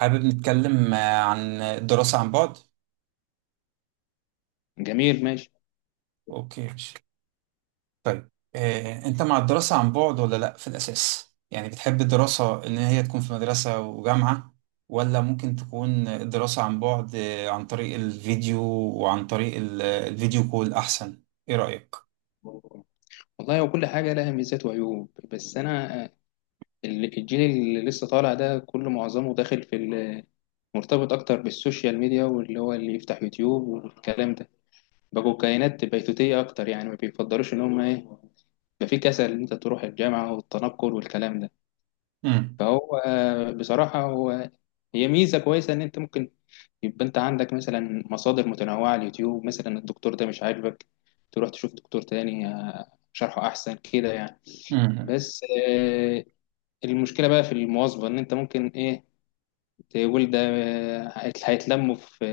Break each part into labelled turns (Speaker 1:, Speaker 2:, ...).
Speaker 1: حابب نتكلم عن الدراسة عن بعد؟
Speaker 2: جميل ماشي.
Speaker 1: أوكي ماشي. طيب، أنت مع الدراسة عن بعد ولا لأ في الأساس؟ يعني بتحب الدراسة إن هي تكون في مدرسة وجامعة، ولا ممكن تكون الدراسة عن بعد عن طريق الفيديو وعن طريق الفيديو كول أحسن؟ إيه رأيك؟
Speaker 2: والله وكل حاجة لها ميزات وعيوب، بس أنا الجيل اللي لسه طالع ده كله معظمه داخل في مرتبط اكتر بالسوشيال ميديا، واللي هو اللي يفتح يوتيوب والكلام ده. بقوا كائنات بيتوتية اكتر، يعني ما بيفضلوش ان هم ايه، يبقى في كسل ان انت تروح الجامعة والتنقل والكلام ده.
Speaker 1: امم
Speaker 2: فهو بصراحة هي ميزة كويسة ان انت ممكن يبقى انت عندك مثلا مصادر متنوعة على اليوتيوب، مثلا الدكتور ده مش عاجبك تروح تشوف دكتور تاني شرحه احسن كده يعني. بس آه، المشكلة بقى في المواظبة، ان انت ممكن ايه، تقول ده هيتلموا في،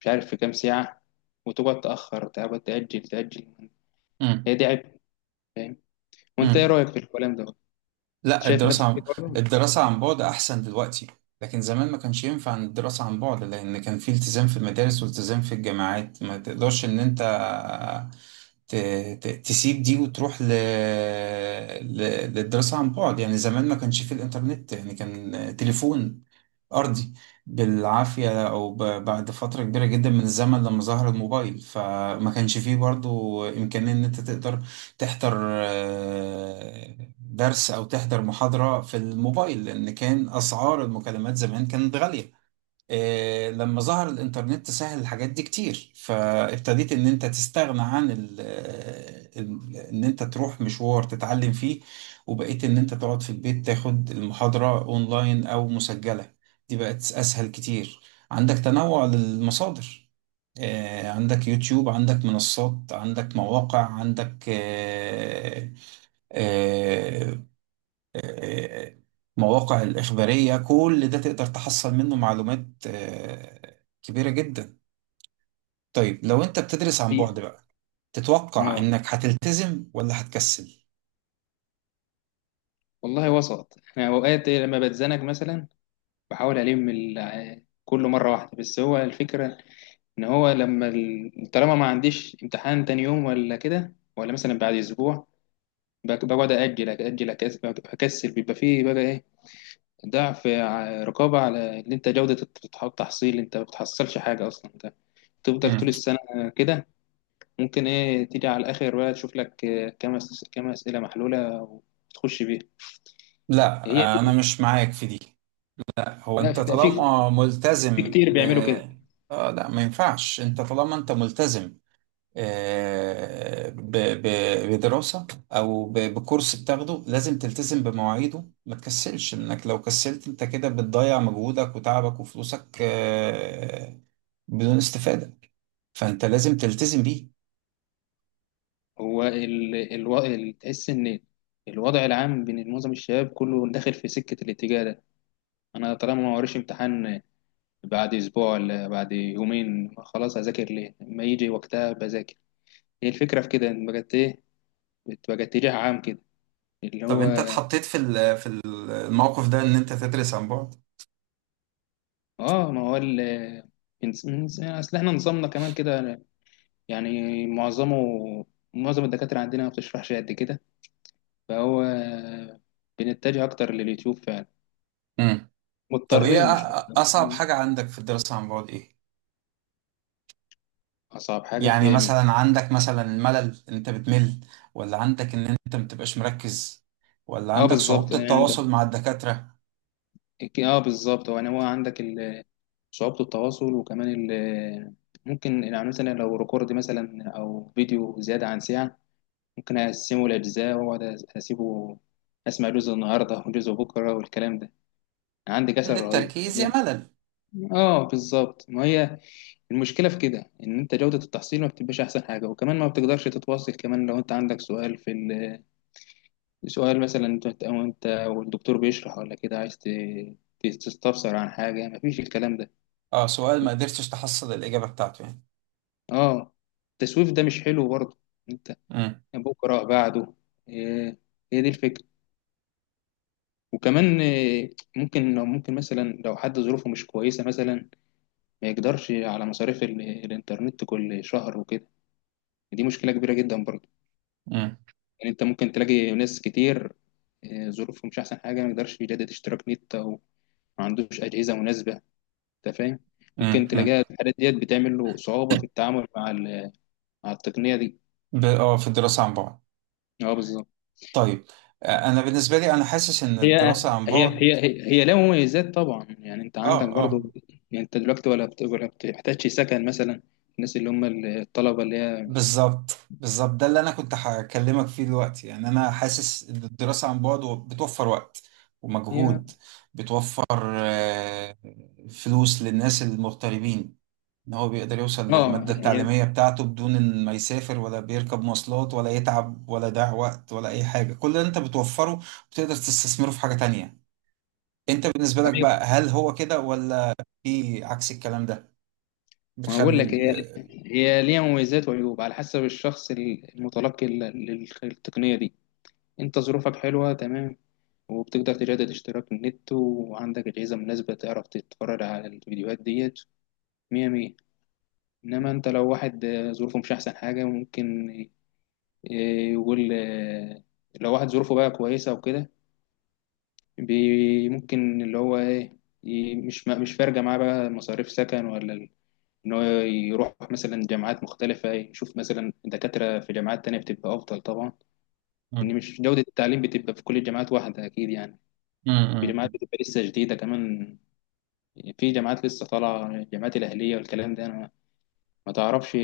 Speaker 2: مش عارف، في كام ساعة، وتقعد تأخر، تقعد تأجل تأجل. هي دي عيب، فاهم؟ وأنت إيه
Speaker 1: امم.
Speaker 2: رأيك في الكلام ده؟
Speaker 1: لا،
Speaker 2: شايف نفسك كده برضه ولا
Speaker 1: الدراسة عن بعد أحسن دلوقتي، لكن زمان ما كانش ينفع إن الدراسة عن بعد، لأن كان في التزام في المدارس والتزام في الجامعات، ما تقدرش إن أنت ت... تسيب دي وتروح ل... للدراسة عن بعد. يعني زمان ما كانش في الإنترنت، يعني كان تليفون أرضي بالعافية، أو بعد فترة كبيرة جدا من الزمن لما ظهر الموبايل، فما كانش فيه برضو إمكانية إن أنت تقدر تحضر درس أو تحضر محاضرة في الموبايل، لأن كان أسعار المكالمات زمان كانت غالية. لما ظهر الإنترنت سهل الحاجات دي كتير، فابتديت إن أنت تستغنى عن إن أنت تروح مشوار تتعلم فيه، وبقيت إن أنت تقعد في البيت تاخد المحاضرة أونلاين أو مسجلة. دي بقت أسهل كتير، عندك تنوع للمصادر، عندك يوتيوب، عندك منصات، عندك مواقع، عندك آه، آه، مواقع الإخبارية. كل ده تقدر تحصل منه معلومات كبيرة جدا. طيب لو أنت بتدرس عن بعد
Speaker 2: إيه؟
Speaker 1: بقى، تتوقع
Speaker 2: آه،
Speaker 1: إنك هتلتزم ولا هتكسل؟
Speaker 2: والله وسط. أنا أوقات لما بتزنق مثلا بحاول ألم كله مرة واحدة، بس هو الفكرة إن هو لما طالما ما عنديش امتحان تاني يوم ولا كده، ولا مثلا بعد أسبوع، بقعد أجل أجل، أكسل، بيبقى فيه بقى إيه، ضعف رقابة على إن أنت جودة التحصيل، أنت ما بتحصلش حاجة أصلا، أنت تفضل طول
Speaker 1: مم.
Speaker 2: السنة كده. ممكن إيه تيجي على الآخر بقى، تشوف لك كام كام أسئلة محلولة وتخش بيها.
Speaker 1: لا،
Speaker 2: هي
Speaker 1: أنا
Speaker 2: دي.
Speaker 1: مش معاك في دي. هو
Speaker 2: لا،
Speaker 1: أنت
Speaker 2: في، لا، في،
Speaker 1: طالما
Speaker 2: في
Speaker 1: ملتزم
Speaker 2: كتير
Speaker 1: ب،
Speaker 2: بيعملوا كده.
Speaker 1: آه لا، ما ينفعش. أنت طالما أنت ملتزم ب- بدراسة أو بكورس بتاخده، لازم تلتزم بمواعيده، ما تكسلش. إنك لو كسلت أنت كده بتضيع مجهودك وتعبك وفلوسك بدون استفادة، فأنت لازم تلتزم بيه.
Speaker 2: هو تحس إن الوضع العام بين معظم الشباب كله داخل في سكة الاتجاه ده. أنا طالما ما وريش امتحان بعد أسبوع ولا بعد يومين، خلاص هذاكر ليه؟ لما يجي وقتها بذاكر. هي الفكرة في كده، إن بجد إيه، بتبقى اتجاه عام كده، اللي
Speaker 1: طب أنت
Speaker 2: هو.
Speaker 1: اتحطيت في في الموقف ده إن أنت تدرس عن بعد؟
Speaker 2: اه، ما هو اصل احنا نظامنا كمان كده، يعني معظم الدكاترة عندنا ما بتشرحش قد كده، فهو بنتجه اكتر لليوتيوب فعلا،
Speaker 1: مم. طب إيه
Speaker 2: مضطرين مش اكتر.
Speaker 1: أصعب
Speaker 2: مم.
Speaker 1: حاجة عندك في الدراسة عن بعد إيه؟
Speaker 2: اصعب حاجة
Speaker 1: يعني
Speaker 2: في من،
Speaker 1: مثلا عندك مثلا ملل، ان انت بتمل، ولا عندك ان انت متبقاش مركز، ولا
Speaker 2: اه
Speaker 1: عندك
Speaker 2: بالظبط
Speaker 1: صعوبة
Speaker 2: يعني انت،
Speaker 1: التواصل مع الدكاترة؟
Speaker 2: اه بالظبط، هو يعني هو عندك صعوبة التواصل، وكمان ممكن يعني مثلا لو ريكورد مثلا او فيديو زيادة عن ساعة، ممكن أقسمه لأجزاء وأقعد أسيبه، أسمع جزء النهاردة وجزء بكرة والكلام ده. عندي كسل
Speaker 1: قلة
Speaker 2: رهيب
Speaker 1: التركيز يا
Speaker 2: طبيعي.
Speaker 1: ملل.
Speaker 2: آه، بالظبط، ما هي المشكلة في كده، إن أنت جودة التحصيل ما بتبقاش أحسن حاجة، وكمان ما بتقدرش تتواصل. كمان لو أنت عندك سؤال في سؤال مثلا أنت، أو أنت والدكتور بيشرح ولا كده، عايز تستفسر عن حاجة، مفيش الكلام ده.
Speaker 1: اه، سؤال ما قدرتش تحصل الإجابة بتاعته يعني.
Speaker 2: آه، التسويف ده مش حلو برضه. أنت
Speaker 1: امم
Speaker 2: بكرة بعده، إيه، هي دي الفكرة. وكمان ممكن لو ممكن مثلا لو حد ظروفه مش كويسة مثلا، ما يقدرش على مصاريف الإنترنت كل شهر وكده، دي مشكلة كبيرة جدا برضه.
Speaker 1: امم
Speaker 2: يعني أنت ممكن تلاقي ناس كتير ظروفهم مش أحسن حاجة، ما يقدرش يجدد اشتراك نت، أو ما عندوش أجهزة مناسبة، أنت فاهم.
Speaker 1: امم
Speaker 2: ممكن
Speaker 1: امم
Speaker 2: تلاقيها الحاجات ديت بتعمل له صعوبة في التعامل مع مع التقنية دي.
Speaker 1: اه، في الدراسة عن بعد.
Speaker 2: أه بالظبط.
Speaker 1: طيب انا بالنسبة لي انا حاسس ان
Speaker 2: هي
Speaker 1: الدراسة عن
Speaker 2: هي هي
Speaker 1: بعد،
Speaker 2: هي هي لها مميزات طبعا، يعني انت
Speaker 1: اه
Speaker 2: عندك
Speaker 1: اه،
Speaker 2: برضو، يعني انت دلوقتي ولا ولا بتحتاجش سكن مثلا، الناس اللي هم الطلبه اللي هي.
Speaker 1: بالظبط. بالظبط ده اللي انا كنت هكلمك فيه دلوقتي. يعني انا حاسس ان الدراسه عن بعد بتوفر وقت
Speaker 2: هي،
Speaker 1: ومجهود، بتوفر آه، فلوس للناس المغتربين، ان هو بيقدر يوصل
Speaker 2: اه
Speaker 1: للماده
Speaker 2: هي،
Speaker 1: التعليميه بتاعته بدون ان ما يسافر ولا بيركب مواصلات ولا يتعب ولا يضيع وقت ولا اي حاجه. كل اللي انت بتوفره بتقدر تستثمره في حاجه تانية. انت بالنسبه لك
Speaker 2: ايوه،
Speaker 1: بقى هل هو كده، ولا في عكس الكلام ده؟
Speaker 2: ما بقول
Speaker 1: بتخلي
Speaker 2: لك،
Speaker 1: ال...
Speaker 2: هي ليها مميزات وعيوب على حسب الشخص المتلقي للتقنيه دي. انت ظروفك حلوه تمام، وبتقدر تجدد اشتراك النت، وعندك اجهزه مناسبه، تعرف تتفرج على الفيديوهات ديت، مية مية. انما انت لو واحد ظروفه مش احسن حاجه، ممكن إيه، يقول آه، لو واحد ظروفه بقى كويسة وكده، ممكن اللي هو ايه، مش فارقة معاه بقى مصاريف سكن ولا ان هو يروح مثلا جامعات مختلفة، إيه، يشوف مثلا دكاترة في جامعات تانية بتبقى أفضل طبعا. إن
Speaker 1: مم.
Speaker 2: مش جودة التعليم بتبقى في كل الجامعات واحدة، أكيد يعني،
Speaker 1: مم.
Speaker 2: في جامعات
Speaker 1: مم.
Speaker 2: بتبقى لسه جديدة كمان، يعني في جامعات لسه طالعة، الجامعات الأهلية والكلام ده، أنا ما تعرفش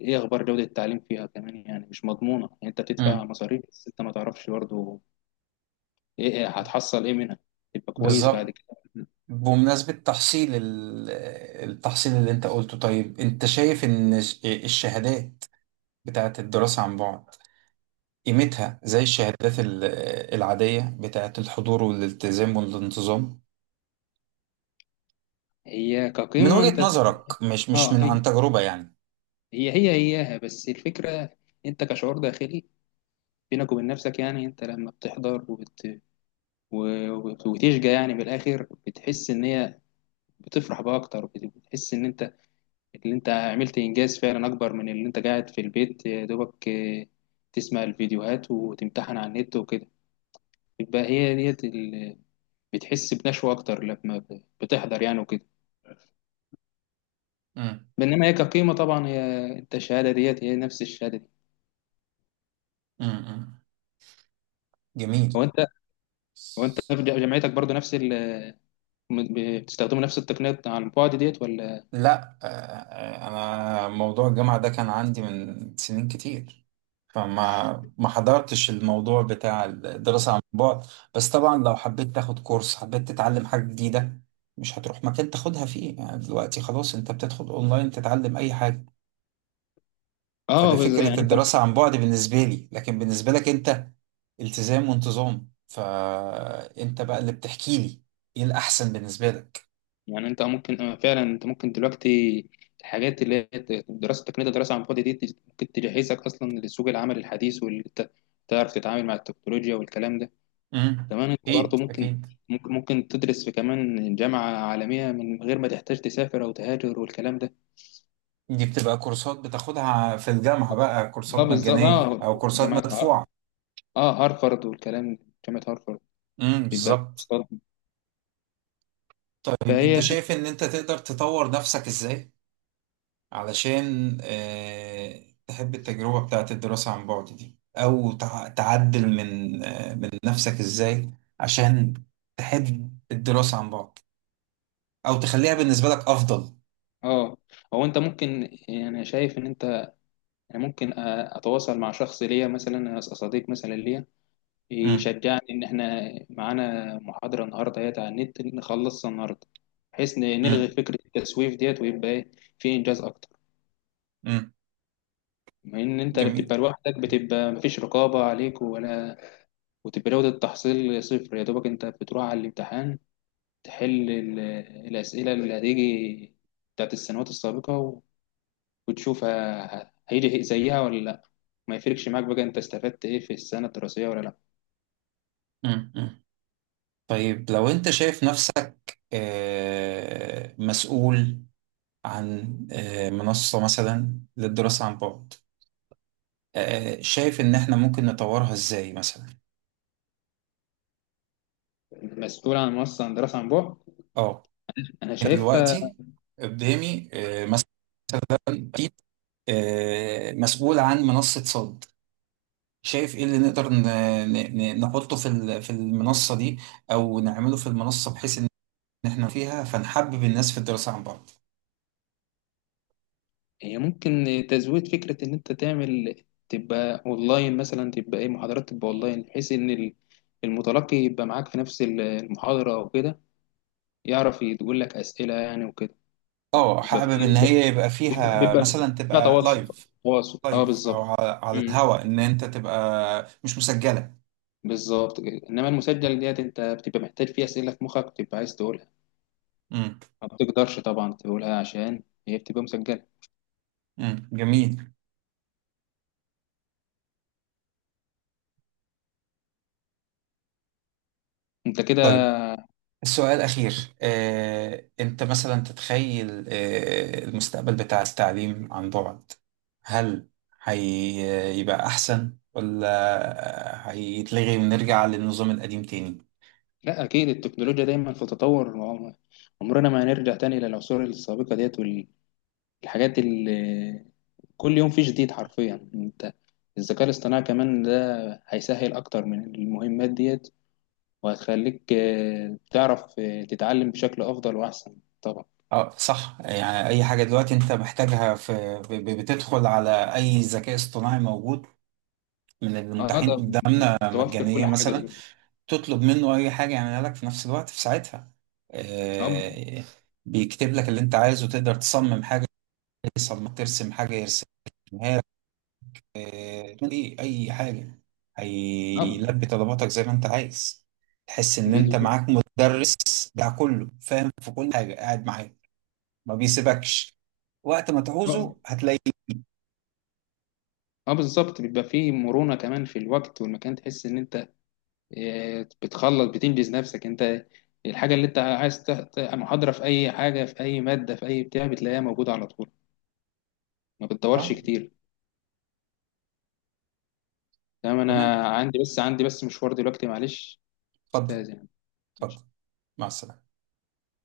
Speaker 2: ايه اخبار جودة التعليم فيها، كمان يعني مش مضمونة، يعني انت بتدفع
Speaker 1: مم.
Speaker 2: مصاريف، بس انت ما تعرفش برضه ايه إيه، هتحصل ايه منها تبقى كويس بعد
Speaker 1: بالظبط.
Speaker 2: كده.
Speaker 1: بمناسبة تحصيل التحصيل اللي انت قلته، طيب انت شايف ان الشهادات بتاعت الدراسة عن بعد قيمتها زي الشهادات العادية بتاعت الحضور والالتزام والانتظام؟
Speaker 2: هي
Speaker 1: من
Speaker 2: كقيمة
Speaker 1: وجهة
Speaker 2: انت بتحبها،
Speaker 1: نظرك، مش
Speaker 2: اه،
Speaker 1: من
Speaker 2: هي
Speaker 1: عن تجربة يعني.
Speaker 2: هي هي هياها، بس الفكرة انت كشعور داخلي بينك وبين نفسك، يعني انت لما بتحضر وتشجع، يعني بالاخر بتحس ان هي بتفرح بقى اكتر، بتحس ان انت، اللي انت عملت انجاز فعلا اكبر من اللي انت قاعد في البيت يا دوبك تسمع الفيديوهات وتمتحن على النت وكده. يبقى هي ديت بتحس بنشوة اكتر لما بتحضر يعني وكده.
Speaker 1: امم
Speaker 2: بينما هي كقيمه طبعا، هي انت الشهاده ديت هي نفس الشهاده دي.
Speaker 1: امم. جميل.
Speaker 2: هو انت هو انت في جامعتك برضو، نفس بتستخدموا نفس التقنيات على البعد ديت ولا؟
Speaker 1: لا انا موضوع الجامعة ده كان عندي من سنين كتير، فما ما حضرتش الموضوع بتاع الدراسة عن بعد. بس طبعا لو حبيت تاخد كورس، حبيت تتعلم حاجة جديدة، مش هتروح مكان تاخدها فيه. يعني دلوقتي خلاص انت بتدخل اونلاين تتعلم اي حاجة.
Speaker 2: اه،
Speaker 1: فده فكرة
Speaker 2: يعني انت،
Speaker 1: الدراسة عن بعد بالنسبة لي. لكن بالنسبة لك انت، التزام وانتظام، فانت بقى اللي بتحكي لي ايه الاحسن بالنسبة لك.
Speaker 2: يعني انت ممكن فعلا انت ممكن دلوقتي الحاجات اللي هي دراسه تقنيه الدراسه عن بعد دي، ممكن تجهزك اصلا لسوق العمل الحديث، واللي انت تعرف تتعامل مع التكنولوجيا والكلام ده.
Speaker 1: امم.
Speaker 2: كمان انت برضو
Speaker 1: اكيد
Speaker 2: ممكن،
Speaker 1: اكيد.
Speaker 2: ممكن تدرس في كمان جامعه عالميه من غير ما تحتاج تسافر او تهاجر والكلام ده.
Speaker 1: دي بتبقى كورسات بتاخدها في الجامعة بقى،
Speaker 2: اه
Speaker 1: كورسات
Speaker 2: بالظبط،
Speaker 1: مجانية
Speaker 2: اه
Speaker 1: أو كورسات
Speaker 2: جامعة،
Speaker 1: مدفوعة.
Speaker 2: اه هارفارد والكلام ده، جامعة هارفارد
Speaker 1: امم،
Speaker 2: بيبقى لها
Speaker 1: بالظبط.
Speaker 2: كورسات.
Speaker 1: طيب أنت
Speaker 2: فهي
Speaker 1: شايف إن أنت تقدر تطور نفسك إزاي، علشان تحب التجربة بتاعت الدراسة عن بعد دي، أو تعدل من من نفسك إزاي، عشان تحب الدراسة عن بعد، أو تخليها بالنسبة لك أفضل؟
Speaker 2: اه، هو انت ممكن، يعني شايف ان انت، يعني ممكن اتواصل مع شخص ليا مثلا، صديق مثلا ليا،
Speaker 1: امم
Speaker 2: يشجعني ان احنا معانا محاضرة النهارده هي على النت، نخلصها النهارده، بحيث نلغي
Speaker 1: امم
Speaker 2: فكرة التسويف ديت، ويبقى ايه، في انجاز اكتر.
Speaker 1: امم.
Speaker 2: بما ان انت اللي
Speaker 1: جميل.
Speaker 2: بتبقى لوحدك، بتبقى مفيش رقابة عليك ولا، وتبقى جودة التحصيل صفر، يا دوبك انت بتروح على الامتحان تحل الأسئلة اللي هتيجي بتاعت السنوات السابقة وتشوف هيجي زيها ولا لأ. ما يفرقش معاك بقى أنت استفدت إيه في السنة الدراسية ولا لأ.
Speaker 1: امم. طيب لو أنت شايف نفسك مسؤول عن منصة مثلا للدراسة عن بعد، شايف إن إحنا ممكن نطورها إزاي مثلا؟
Speaker 2: المسؤول عن منصة عن دراسة عن بعد،
Speaker 1: أه،
Speaker 2: أنا شايفها
Speaker 1: دلوقتي قدامي مثلا، أكيد، مسؤول عن منصة صد، شايف إيه اللي نقدر نحطه في في المنصة دي أو نعمله في المنصة، بحيث إن إحنا فيها فنحبب الناس في الدراسة عن بعد.
Speaker 2: هي ممكن تزويد فكرة إن أنت تعمل، تبقى أونلاين مثلا، تبقى إيه، محاضرات تبقى أونلاين، بحيث إن المتلقي يبقى معاك في نفس المحاضرة أو كده، يعرف يقول لك أسئلة يعني وكده. يعني
Speaker 1: اه،
Speaker 2: يبقى
Speaker 1: حابب
Speaker 2: في،
Speaker 1: ان هي يبقى
Speaker 2: بيبقى
Speaker 1: فيها
Speaker 2: بيبقى
Speaker 1: مثلا
Speaker 2: فيها
Speaker 1: تبقى
Speaker 2: تواصل،
Speaker 1: لايف.
Speaker 2: تواصل، اه
Speaker 1: لايف او
Speaker 2: بالظبط.
Speaker 1: على
Speaker 2: امم،
Speaker 1: الهوا، ان انت تبقى مش مسجله.
Speaker 2: بالظبط كده، انما المسجل ديت انت بتبقى محتاج فيها اسئله في مخك بتبقى عايز تقولها،
Speaker 1: امم
Speaker 2: ما بتقدرش طبعا تقولها عشان هي بتبقى مسجله.
Speaker 1: امم. جميل.
Speaker 2: انت كده.
Speaker 1: طيب السؤال الأخير، أنت مثلا تتخيل المستقبل بتاع التعليم عن بعد، هل هيبقى أحسن ولا هيتلغي ونرجع للنظام القديم تاني؟
Speaker 2: لا، اكيد التكنولوجيا دايما في تطور، ما هو عمرنا ما هنرجع تاني للعصور السابقه ديت، والحاجات اللي كل يوم في جديد حرفيا. انت الذكاء الاصطناعي كمان ده هيسهل اكتر من المهمات ديت، وهتخليك تعرف تتعلم بشكل أفضل وأحسن طبعا.
Speaker 1: اه صح. يعني أي حاجة دلوقتي أنت محتاجها في، بتدخل على أي ذكاء اصطناعي موجود من
Speaker 2: اه،
Speaker 1: المتاحين
Speaker 2: ده
Speaker 1: قدامنا
Speaker 2: توفر كل
Speaker 1: مجانية
Speaker 2: حاجة
Speaker 1: مثلا،
Speaker 2: دلوقتي.
Speaker 1: تطلب منه اي حاجه يعملها لك في نفس الوقت في ساعتها.
Speaker 2: اب
Speaker 1: آه، بيكتب لك اللي انت عايزه، تقدر تصمم حاجه يصمم، ترسم حاجه يرسمها لك. اي حاجه
Speaker 2: اب
Speaker 1: هيلبي طلباتك زي ما انت عايز. تحس ان انت
Speaker 2: بيدو-
Speaker 1: معاك مدرس بتاع كله، فاهم في كل حاجه، قاعد معاك ما بيسيبكش، وقت ما
Speaker 2: اه
Speaker 1: تعوزه هتلاقيه.
Speaker 2: بالظبط، بيبقى فيه مرونة كمان في الوقت والمكان، تحس إن أنت بتخلص، بتنجز نفسك. أنت الحاجة اللي أنت عايز محاضرة في أي حاجة، في أي مادة، في أي بتاع، بتلاقيها موجودة على طول، ما
Speaker 1: آه،
Speaker 2: بتدورش كتير. تمام،
Speaker 1: تمام،
Speaker 2: أنا عندي بس، عندي بس مشوار دلوقتي، معلش
Speaker 1: اتفضل
Speaker 2: أستاذ يعني.
Speaker 1: اتفضل، مع السلامه.